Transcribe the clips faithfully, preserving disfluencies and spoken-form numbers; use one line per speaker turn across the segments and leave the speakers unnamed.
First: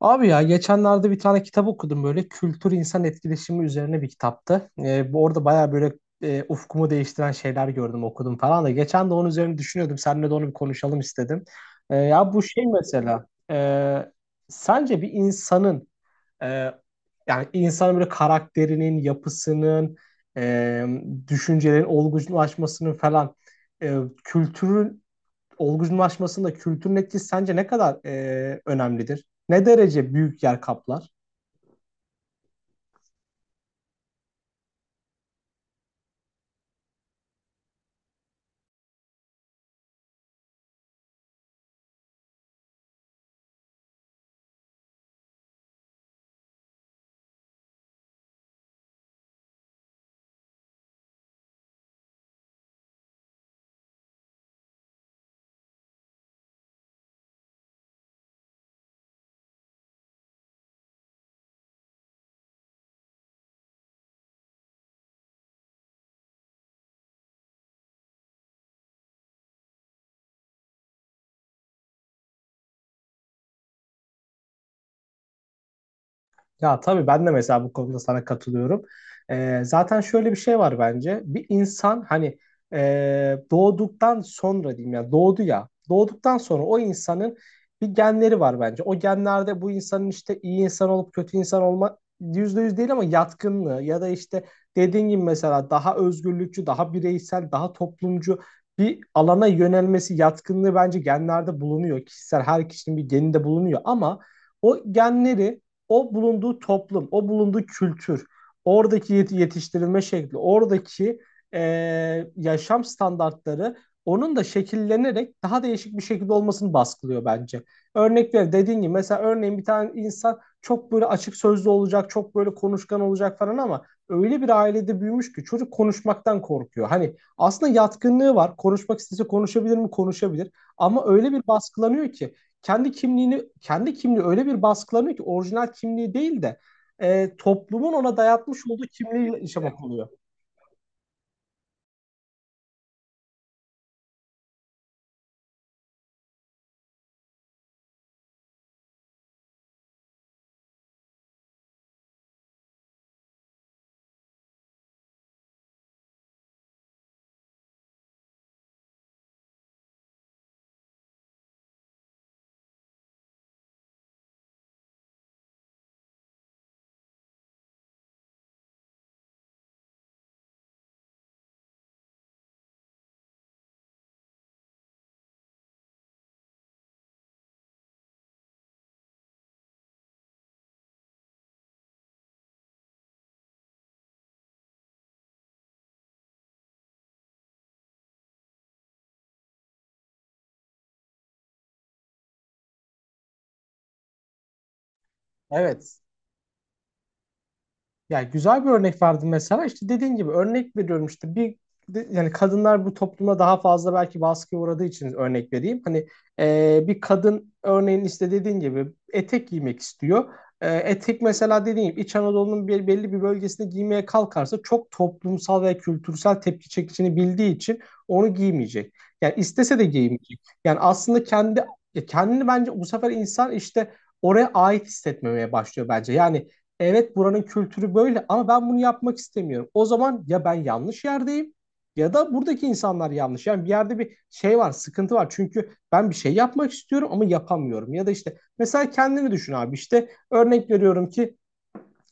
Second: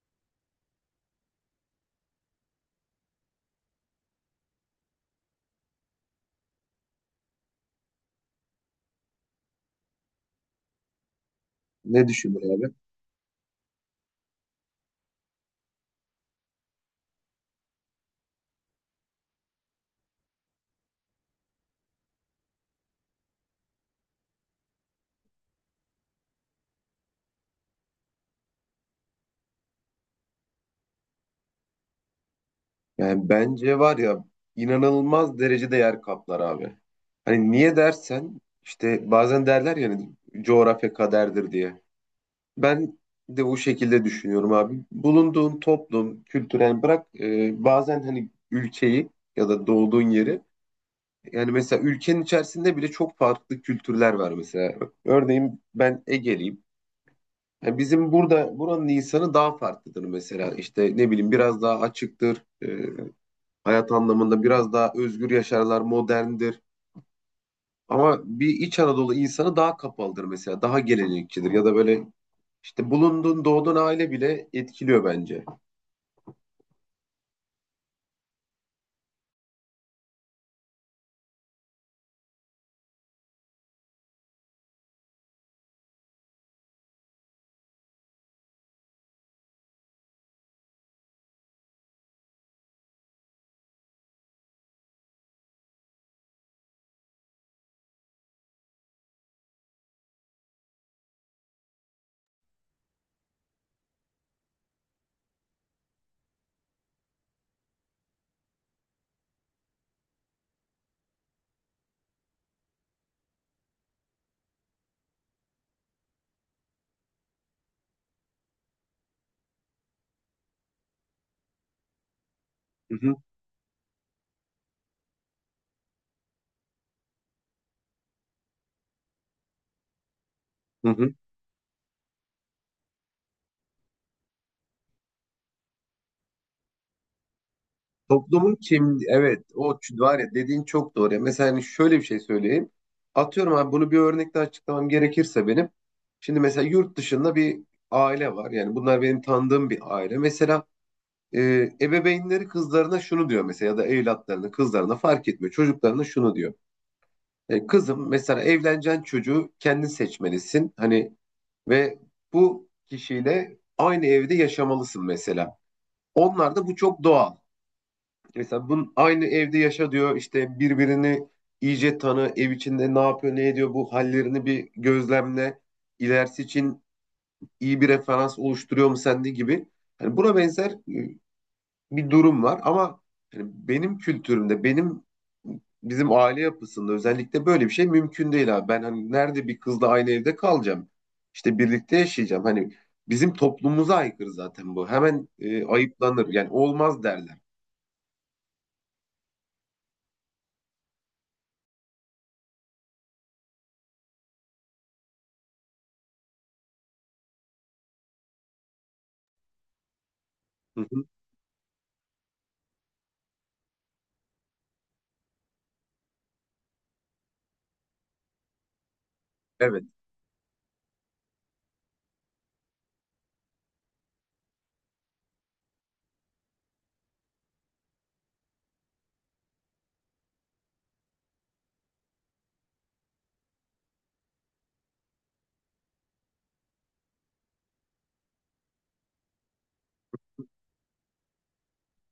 Abi ya geçenlerde bir tane kitap okudum böyle kültür insan etkileşimi üzerine bir kitaptı. Ee, bu orada baya böyle e, ufkumu değiştiren şeyler gördüm okudum falan da. Geçen de onun üzerine düşünüyordum. Seninle de onu bir konuşalım istedim. Ee,
Ne
ya
düşünür
bu şey
abi?
mesela, e, sence bir insanın, e, yani insanın böyle karakterinin, yapısının, e, düşüncelerin olgunlaşmasının falan, e, kültürün olgunlaşmasında kültürün etkisi sence ne kadar e, önemlidir? Ne derece büyük yer kaplar?
Yani bence var ya, inanılmaz derecede yer kaplar abi. Hani niye dersen, işte bazen derler ya hani, coğrafya kaderdir diye. Ben de o şekilde düşünüyorum abi. Bulunduğun toplum, kültürel bırak e, bazen hani ülkeyi ya da doğduğun yeri, yani mesela ülkenin içerisinde bile çok farklı kültürler var mesela. Örneğin ben Ege'liyim. Yani bizim burada buranın insanı daha farklıdır mesela. İşte ne bileyim, biraz daha açıktır. E, hayat anlamında biraz daha özgür yaşarlar, moderndir. Ama bir İç Anadolu insanı daha kapalıdır mesela, daha gelenekçidir ya da böyle işte bulunduğun, doğduğun aile bile etkiliyor bence.
Ya tabii ben de mesela bu konuda sana katılıyorum. Ee, zaten şöyle bir şey var bence. Bir insan hani e, doğduktan sonra diyeyim ya doğdu ya. Doğduktan sonra o insanın bir genleri var bence. O genlerde bu insanın işte iyi insan olup kötü insan olma yüzde yüz değil ama yatkınlığı ya da işte dediğin gibi mesela daha özgürlükçü, daha bireysel, daha toplumcu bir alana yönelmesi yatkınlığı bence genlerde bulunuyor. Kişisel her kişinin bir geninde bulunuyor ama o genleri o bulunduğu toplum, o bulunduğu kültür, oradaki yetiştirilme şekli, oradaki eee, yaşam standartları onun da şekillenerek daha değişik bir şekilde olmasını baskılıyor bence. Örnek ver dediğin gibi mesela örneğin bir tane insan çok böyle açık sözlü olacak, çok böyle
Hı
konuşkan
hı,
olacak falan ama öyle bir ailede büyümüş ki çocuk konuşmaktan korkuyor. Hani aslında yatkınlığı var. Konuşmak istese konuşabilir mi? Konuşabilir.
hı
Ama
hı.
öyle bir baskılanıyor ki kendi kimliğini kendi kimliği öyle bir baskılanıyor ki orijinal kimliği değil de e, toplumun ona
Toplumun
dayatmış olduğu
kim,
kimliğiyle
evet, o
yaşamak
ç-
oluyor.
var ya, dediğin çok doğru. Ya. Mesela hani şöyle bir şey söyleyeyim. Atıyorum abi, bunu bir örnekle açıklamam gerekirse benim. Şimdi mesela yurt dışında bir aile var. Yani bunlar benim tanıdığım bir aile. Mesela e, ebeveynleri kızlarına şunu diyor mesela, ya da evlatlarına, kızlarına fark etmiyor. Çocuklarına şunu diyor. E, kızım, mesela evleneceğin çocuğu kendin seçmelisin. Hani ve bu kişiyle aynı evde yaşamalısın mesela. Onlar da bu çok doğal. Mesela bunun aynı evde yaşa diyor, işte birbirini iyice tanı, ev içinde ne yapıyor, ne ediyor, bu hallerini bir gözlemle. İlerisi için iyi bir referans oluşturuyor mu sende gibi. Hani buna benzer e, bir durum var ama hani benim kültürümde, benim bizim aile yapısında özellikle böyle bir şey mümkün değil abi. Ben hani nerede bir kızla aynı evde kalacağım? İşte birlikte yaşayacağım. Hani bizim toplumumuza aykırı zaten bu. Hemen e,
Evet.
ayıplanır. Yani olmaz derler.
Ya güzel bir örnek verdim mesela. İşte dediğin gibi örnek veriyorum işte bir de- yani kadınlar bu topluma daha fazla belki baskıya uğradığı için örnek vereyim. Hani e, bir kadın örneğin işte dediğin gibi etek giymek istiyor. E,
Hı hı.
etek mesela dediğim gibi İç Anadolu'nun bir, belli bir bölgesinde giymeye kalkarsa çok toplumsal ve kültürel tepki çekeceğini bildiği için onu giymeyecek. Yani istese
Evet,
de giymeyecek. Yani aslında kendi ya kendini bence bu sefer insan işte oraya ait hissetmemeye başlıyor bence. Yani evet, buranın kültürü böyle ama ben bunu yapmak istemiyorum. O zaman ya ben yanlış yerdeyim ya da buradaki insanlar yanlış. Yani bir yerde bir şey var, sıkıntı var. Çünkü ben bir şey yapmak istiyorum ama yapamıyorum. Ya da işte mesela kendini düşün abi, işte örnek veriyorum ki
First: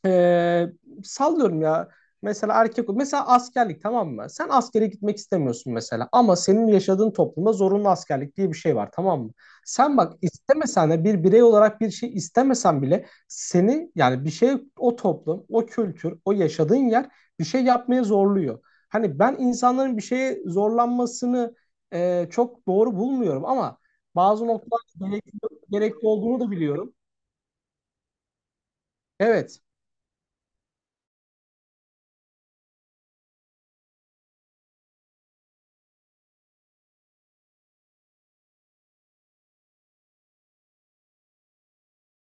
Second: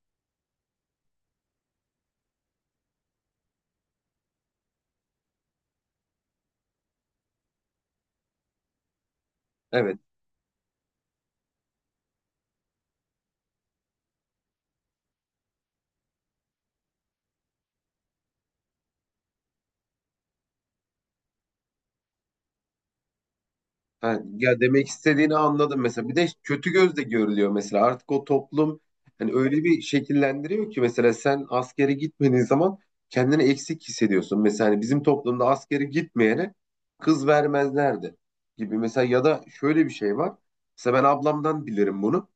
ee, sallıyorum ya. Mesela erkek, mesela askerlik, tamam mı? Sen askere gitmek istemiyorsun mesela ama senin yaşadığın toplumda zorunlu askerlik diye bir şey var, tamam mı? Sen
evet.
bak, istemesen de bir birey olarak bir şey istemesen bile seni, yani bir şey, o toplum, o kültür, o yaşadığın yer bir şey yapmaya zorluyor. Hani ben insanların bir şeye zorlanmasını e, çok doğru bulmuyorum ama
Ha,
bazı
ya demek
noktalarda
istediğini
gerekli,
anladım
gerekli
mesela. Bir de
olduğunu da
kötü
biliyorum.
gözle görülüyor mesela. Artık o toplum hani öyle
Evet.
bir şekillendiriyor ki, mesela sen askere gitmediğin zaman kendini eksik hissediyorsun. Mesela hani bizim toplumda askere gitmeyene kız vermezlerdi gibi. Mesela ya da şöyle bir şey var. Mesela ben ablamdan bilirim bunu.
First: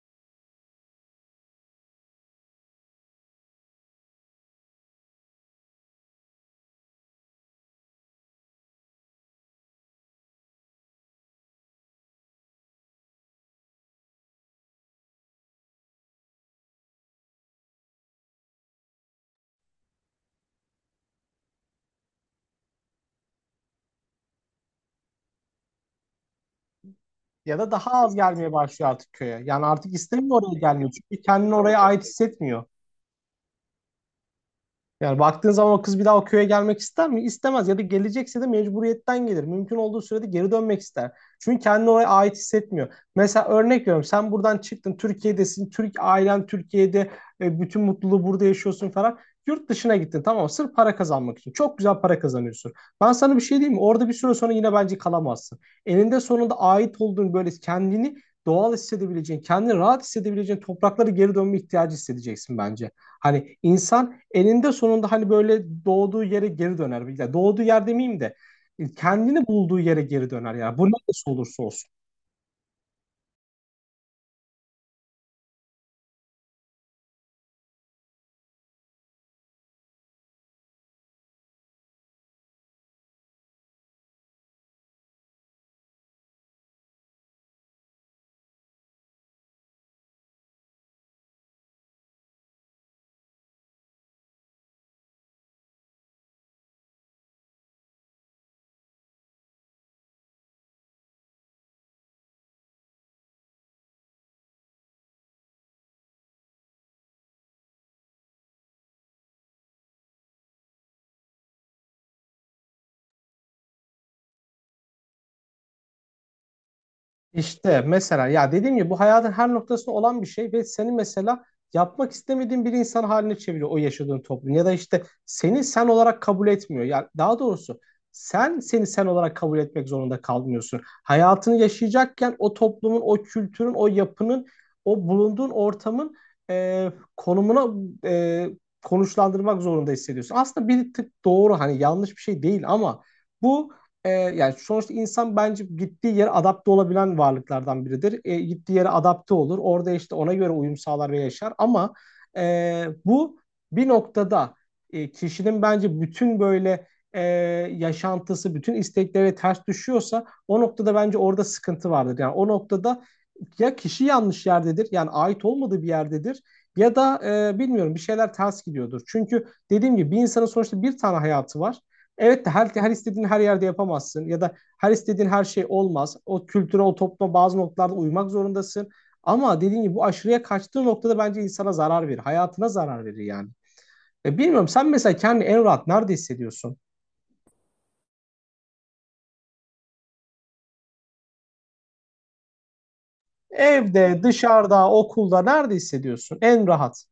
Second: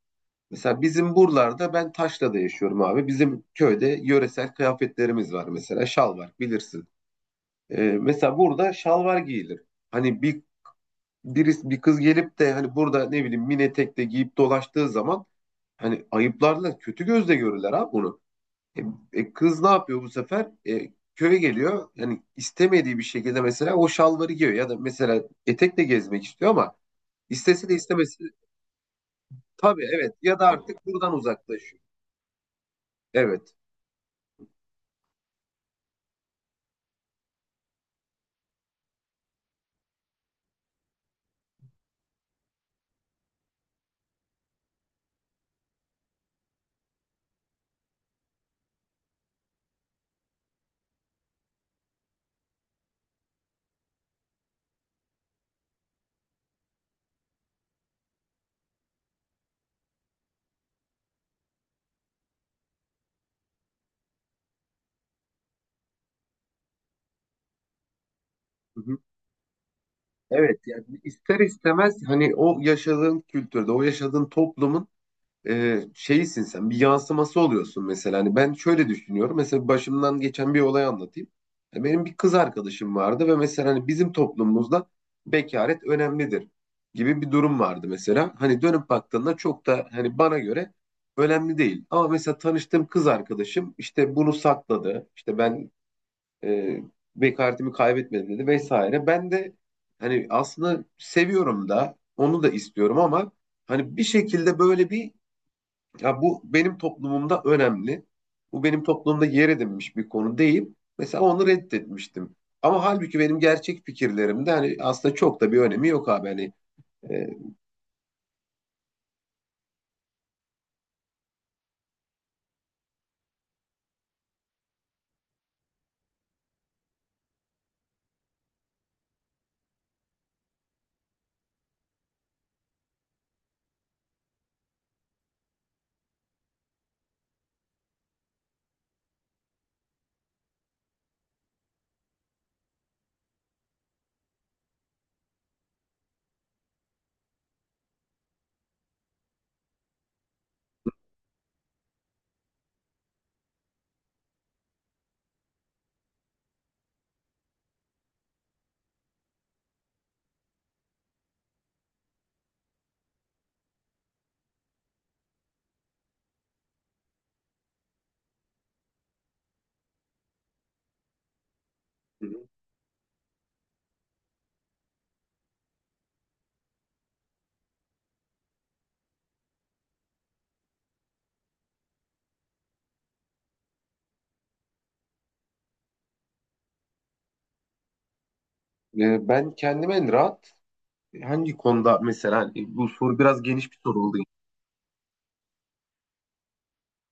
Mesela bizim buralarda, ben Taşla'da yaşıyorum abi. Bizim köyde yöresel kıyafetlerimiz var mesela. Şal var, bilirsin. Ee, mesela burada şalvar giyilir. Hani bir birisi, bir kız gelip de hani burada ne bileyim mini etek de giyip dolaştığı zaman, hani ayıplarla kötü gözle görürler abi bunu. E, e, Kız ne yapıyor bu sefer? E, köye geliyor. Yani istemediği bir şekilde mesela o şalvarı giyiyor ya da mesela etekle gezmek istiyor ama
Ya
istese
da
de
daha az
istemesi,
gelmeye başlıyor artık köye. Yani
tabii,
artık
evet, ya
istemiyor,
da
oraya
artık
gelmiyor.
buradan
Çünkü kendini oraya
uzaklaşıyor.
ait hissetmiyor.
Evet.
Yani baktığın zaman o kız bir daha o köye gelmek ister mi? İstemez, ya da gelecekse de mecburiyetten gelir. Mümkün olduğu sürede geri dönmek ister. Çünkü kendini oraya ait hissetmiyor. Mesela örnek veriyorum, sen buradan çıktın, Türkiye'desin. Türk ailen Türkiye'de, e, bütün mutluluğu burada yaşıyorsun falan. Yurt dışına gittin, tamam mı? Sırf para kazanmak için. Çok güzel para kazanıyorsun. Ben sana bir şey diyeyim mi? Orada bir süre sonra yine bence kalamazsın. Eninde sonunda ait olduğun, böyle kendini doğal hissedebileceğin, kendini rahat hissedebileceğin topraklara geri dönme ihtiyacı hissedeceksin bence. Hani insan elinde sonunda hani böyle doğduğu yere geri döner. Ya doğduğu yer demeyeyim de
Hı
e,
hı.
kendini bulduğu yere geri döner
Evet,
ya.
yani
Bu neresi
ister
olursa olsun.
istemez hani o yaşadığın kültürde, o yaşadığın toplumun e, şeysin, sen bir yansıması oluyorsun mesela. Hani ben şöyle düşünüyorum. Mesela başımdan geçen bir olay anlatayım. E, benim bir kız arkadaşım vardı ve mesela hani bizim toplumumuzda bekaret önemlidir gibi bir durum vardı mesela. Hani dönüp baktığında çok da hani bana göre önemli değil. Ama mesela tanıştığım kız arkadaşım işte bunu sakladı. İşte ben, e, bekaretimi kaybetmedim dedi vesaire. Ben de hani aslında seviyorum da, onu da istiyorum ama hani bir şekilde böyle bir ya, bu benim toplumumda önemli. Bu benim toplumda yer edinmiş bir konu deyip mesela onu reddetmiştim. Ama halbuki benim gerçek fikirlerimde hani aslında çok da bir önemi yok abi. Hani e,
İşte mesela ya dediğim gibi bu hayatın her noktasında olan bir şey ve seni mesela yapmak istemediğin bir insan haline çeviriyor o yaşadığın toplum ya da işte seni sen olarak kabul etmiyor. Ya daha doğrusu sen seni sen olarak kabul etmek zorunda kalmıyorsun. Hayatını yaşayacakken o toplumun, o kültürün, o yapının, o bulunduğun ortamın e, konumuna e, konuşlandırmak zorunda hissediyorsun. Aslında bir tık doğru, hani yanlış bir şey değil ama bu e, yani sonuçta insan bence gittiği yere adapte olabilen varlıklardan biridir. E, gittiği yere adapte olur. Orada işte ona göre uyum sağlar ve yaşar. Ama e, bu bir noktada, e, kişinin bence bütün böyle e, yaşantısı, bütün istekleri ters düşüyorsa o noktada bence orada sıkıntı vardır. Yani o noktada ya kişi yanlış yerdedir, yani ait olmadığı bir yerdedir. Ya da e, bilmiyorum, bir şeyler ters gidiyordur. Çünkü dediğim gibi bir insanın sonuçta bir tane hayatı var. Evet de her, her istediğin her yerde yapamazsın ya da her istediğin her şey olmaz. O kültüre, o topluma bazı noktalarda uymak zorundasın. Ama dediğim gibi bu aşırıya kaçtığı noktada bence insana zarar verir. Hayatına zarar verir yani. E bilmiyorum, sen mesela kendini en rahat nerede hissediyorsun?
e, ben kendime en rahat hangi konuda mesela, hani bu soru biraz geniş bir soru oldu.
Evde, dışarıda, okulda nerede hissediyorsun en rahat?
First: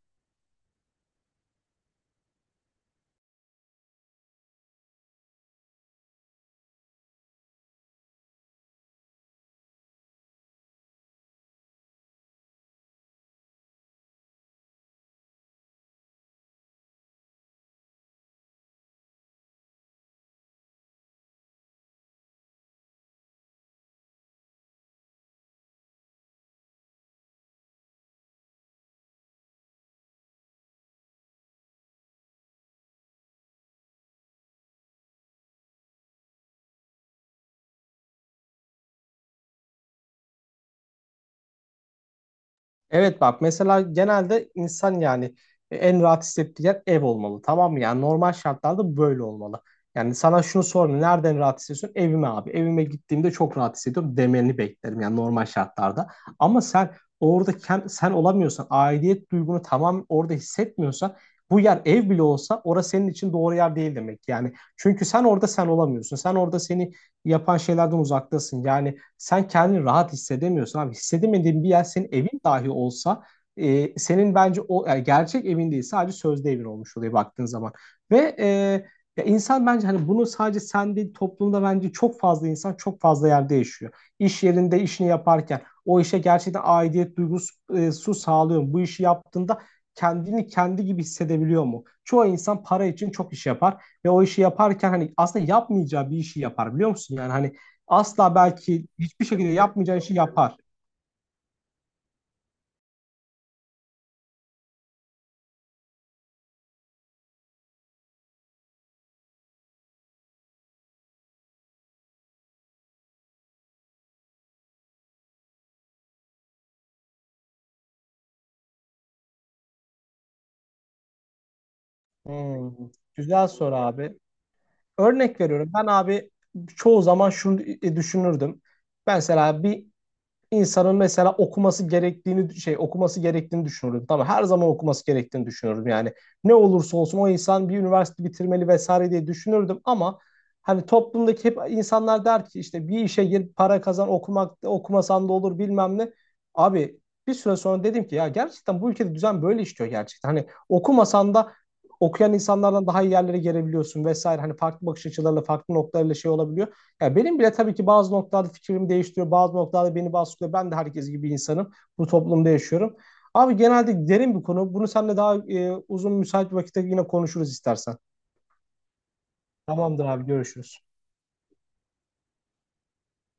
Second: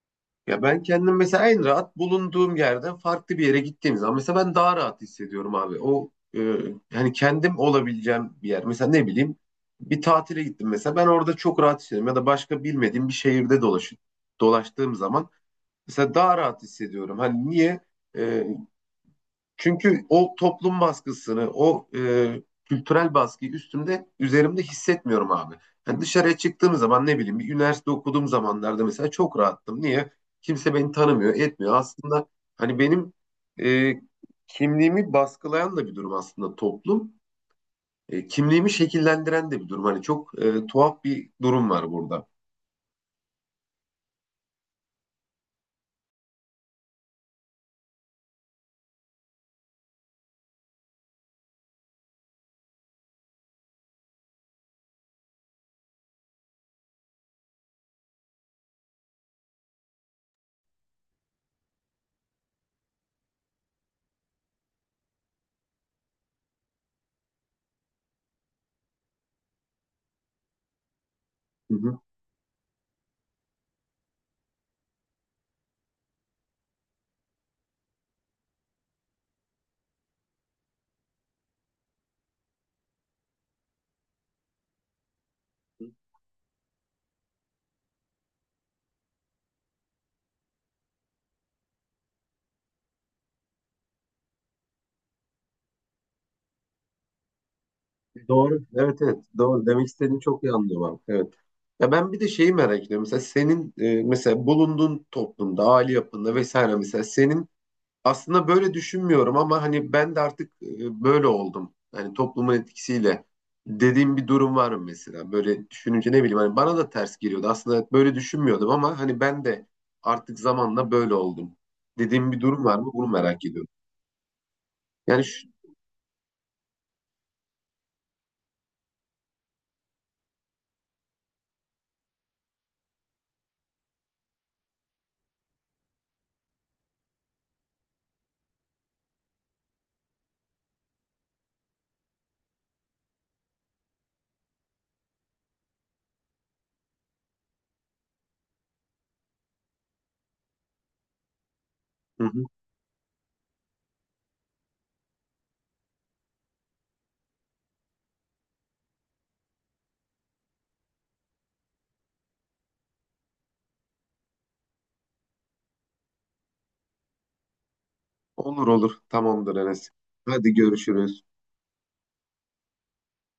Ya ben kendim mesela en rahat bulunduğum yerden farklı bir yere gittiğim zaman mesela ben daha rahat hissediyorum abi. O e, yani kendim olabileceğim bir yer. Mesela ne bileyim, bir tatile gittim mesela, ben orada çok rahat hissediyorum, ya da başka bilmediğim bir şehirde dolaş, dolaştığım zaman mesela daha rahat hissediyorum. Hani niye? E, Çünkü o toplum baskısını, o e, kültürel baskıyı üstümde, üzerimde hissetmiyorum abi. Yani dışarıya çıktığım zaman ne bileyim, bir üniversite okuduğum zamanlarda mesela çok rahattım. Niye? Kimse beni tanımıyor, etmiyor. Aslında hani benim e, kimliğimi baskılayan da bir durum aslında toplum. E, kimliğimi şekillendiren de bir durum. Hani çok e, tuhaf bir durum var burada.
Evet, bak mesela genelde insan yani e, en rahat hissettiği yer ev olmalı, tamam mı? Yani normal şartlarda böyle olmalı. Yani sana şunu sorayım, nereden rahat hissediyorsun? Evime abi. Evime gittiğimde çok rahat hissediyorum demeni beklerim yani normal şartlarda. Ama sen orada kend- sen olamıyorsan, aidiyet duygunu tamam orada hissetmiyorsan, bu yer ev bile olsa orası senin için doğru yer değil demek yani. Çünkü sen orada sen olamıyorsun. Sen orada seni yapan şeylerden uzaktasın. Yani sen kendini rahat hissedemiyorsun abi. Hissedemediğin bir
Hı
yer
hı.
senin evin dahi olsa e, senin bence o, yani gerçek evin değil, sadece sözde evin olmuş oluyor baktığın zaman. Ve e, ya insan bence hani bunu sadece sen değil, toplumda bence çok fazla insan çok fazla yerde yaşıyor. İş yerinde işini yaparken o işe gerçekten aidiyet duygusu sağlıyor mu? Bu işi yaptığında kendini kendi gibi hissedebiliyor mu? Çoğu insan para için çok iş yapar ve o işi yaparken hani aslında yapmayacağı bir işi yapar biliyor musun? Yani hani asla
Doğru.
belki
Evet, evet.
bir şekilde
Doğru. Demek
yapmayacağın işi
istediğini çok iyi
yapar.
anlıyorum abi. Evet. Ya ben bir de şeyi merak ediyorum. Mesela senin e, mesela bulunduğun toplumda, aile yapında vesaire, mesela senin aslında böyle düşünmüyorum ama hani ben de artık e, böyle oldum. Hani toplumun etkisiyle dediğim bir durum var mı mesela? Böyle düşününce ne bileyim, hani bana da ters geliyordu. Aslında böyle düşünmüyordum ama hani ben de artık zamanla böyle oldum. Dediğim bir durum
Hmm,
var mı? Bunu merak
güzel
ediyorum.
soru abi.
Yani
Örnek
şu...
veriyorum. Ben abi çoğu zaman şunu e, düşünürdüm. Ben mesela bir insanın mesela okuması gerektiğini şey okuması gerektiğini düşünürdüm. Tamam, her zaman okuması gerektiğini düşünürdüm. Yani ne olursa olsun o insan bir üniversite bitirmeli vesaire diye düşünürdüm ama hani toplumdaki hep insanlar der ki işte bir işe gir, para kazan, okumak okumasan da olur bilmem ne. Abi bir süre sonra dedim ki ya gerçekten bu ülkede düzen böyle işliyor gerçekten. Hani okumasan da
Hı
okuyan
hı.
insanlardan daha iyi yerlere gelebiliyorsun vesaire. Hani farklı bakış açılarıyla, farklı noktalarıyla şey olabiliyor. Ya benim bile tabii ki bazı noktalarda fikrim değiştiriyor, bazı noktalarda beni baskılıyor. Ben de herkes gibi insanım. Bu toplumda yaşıyorum. Abi genelde derin bir konu. Bunu seninle daha e, uzun müsait bir vakitte yine konuşuruz istersen.
Olur olur. Tamamdır Enes.
Tamamdır abi,
Hadi
görüşürüz.
görüşürüz.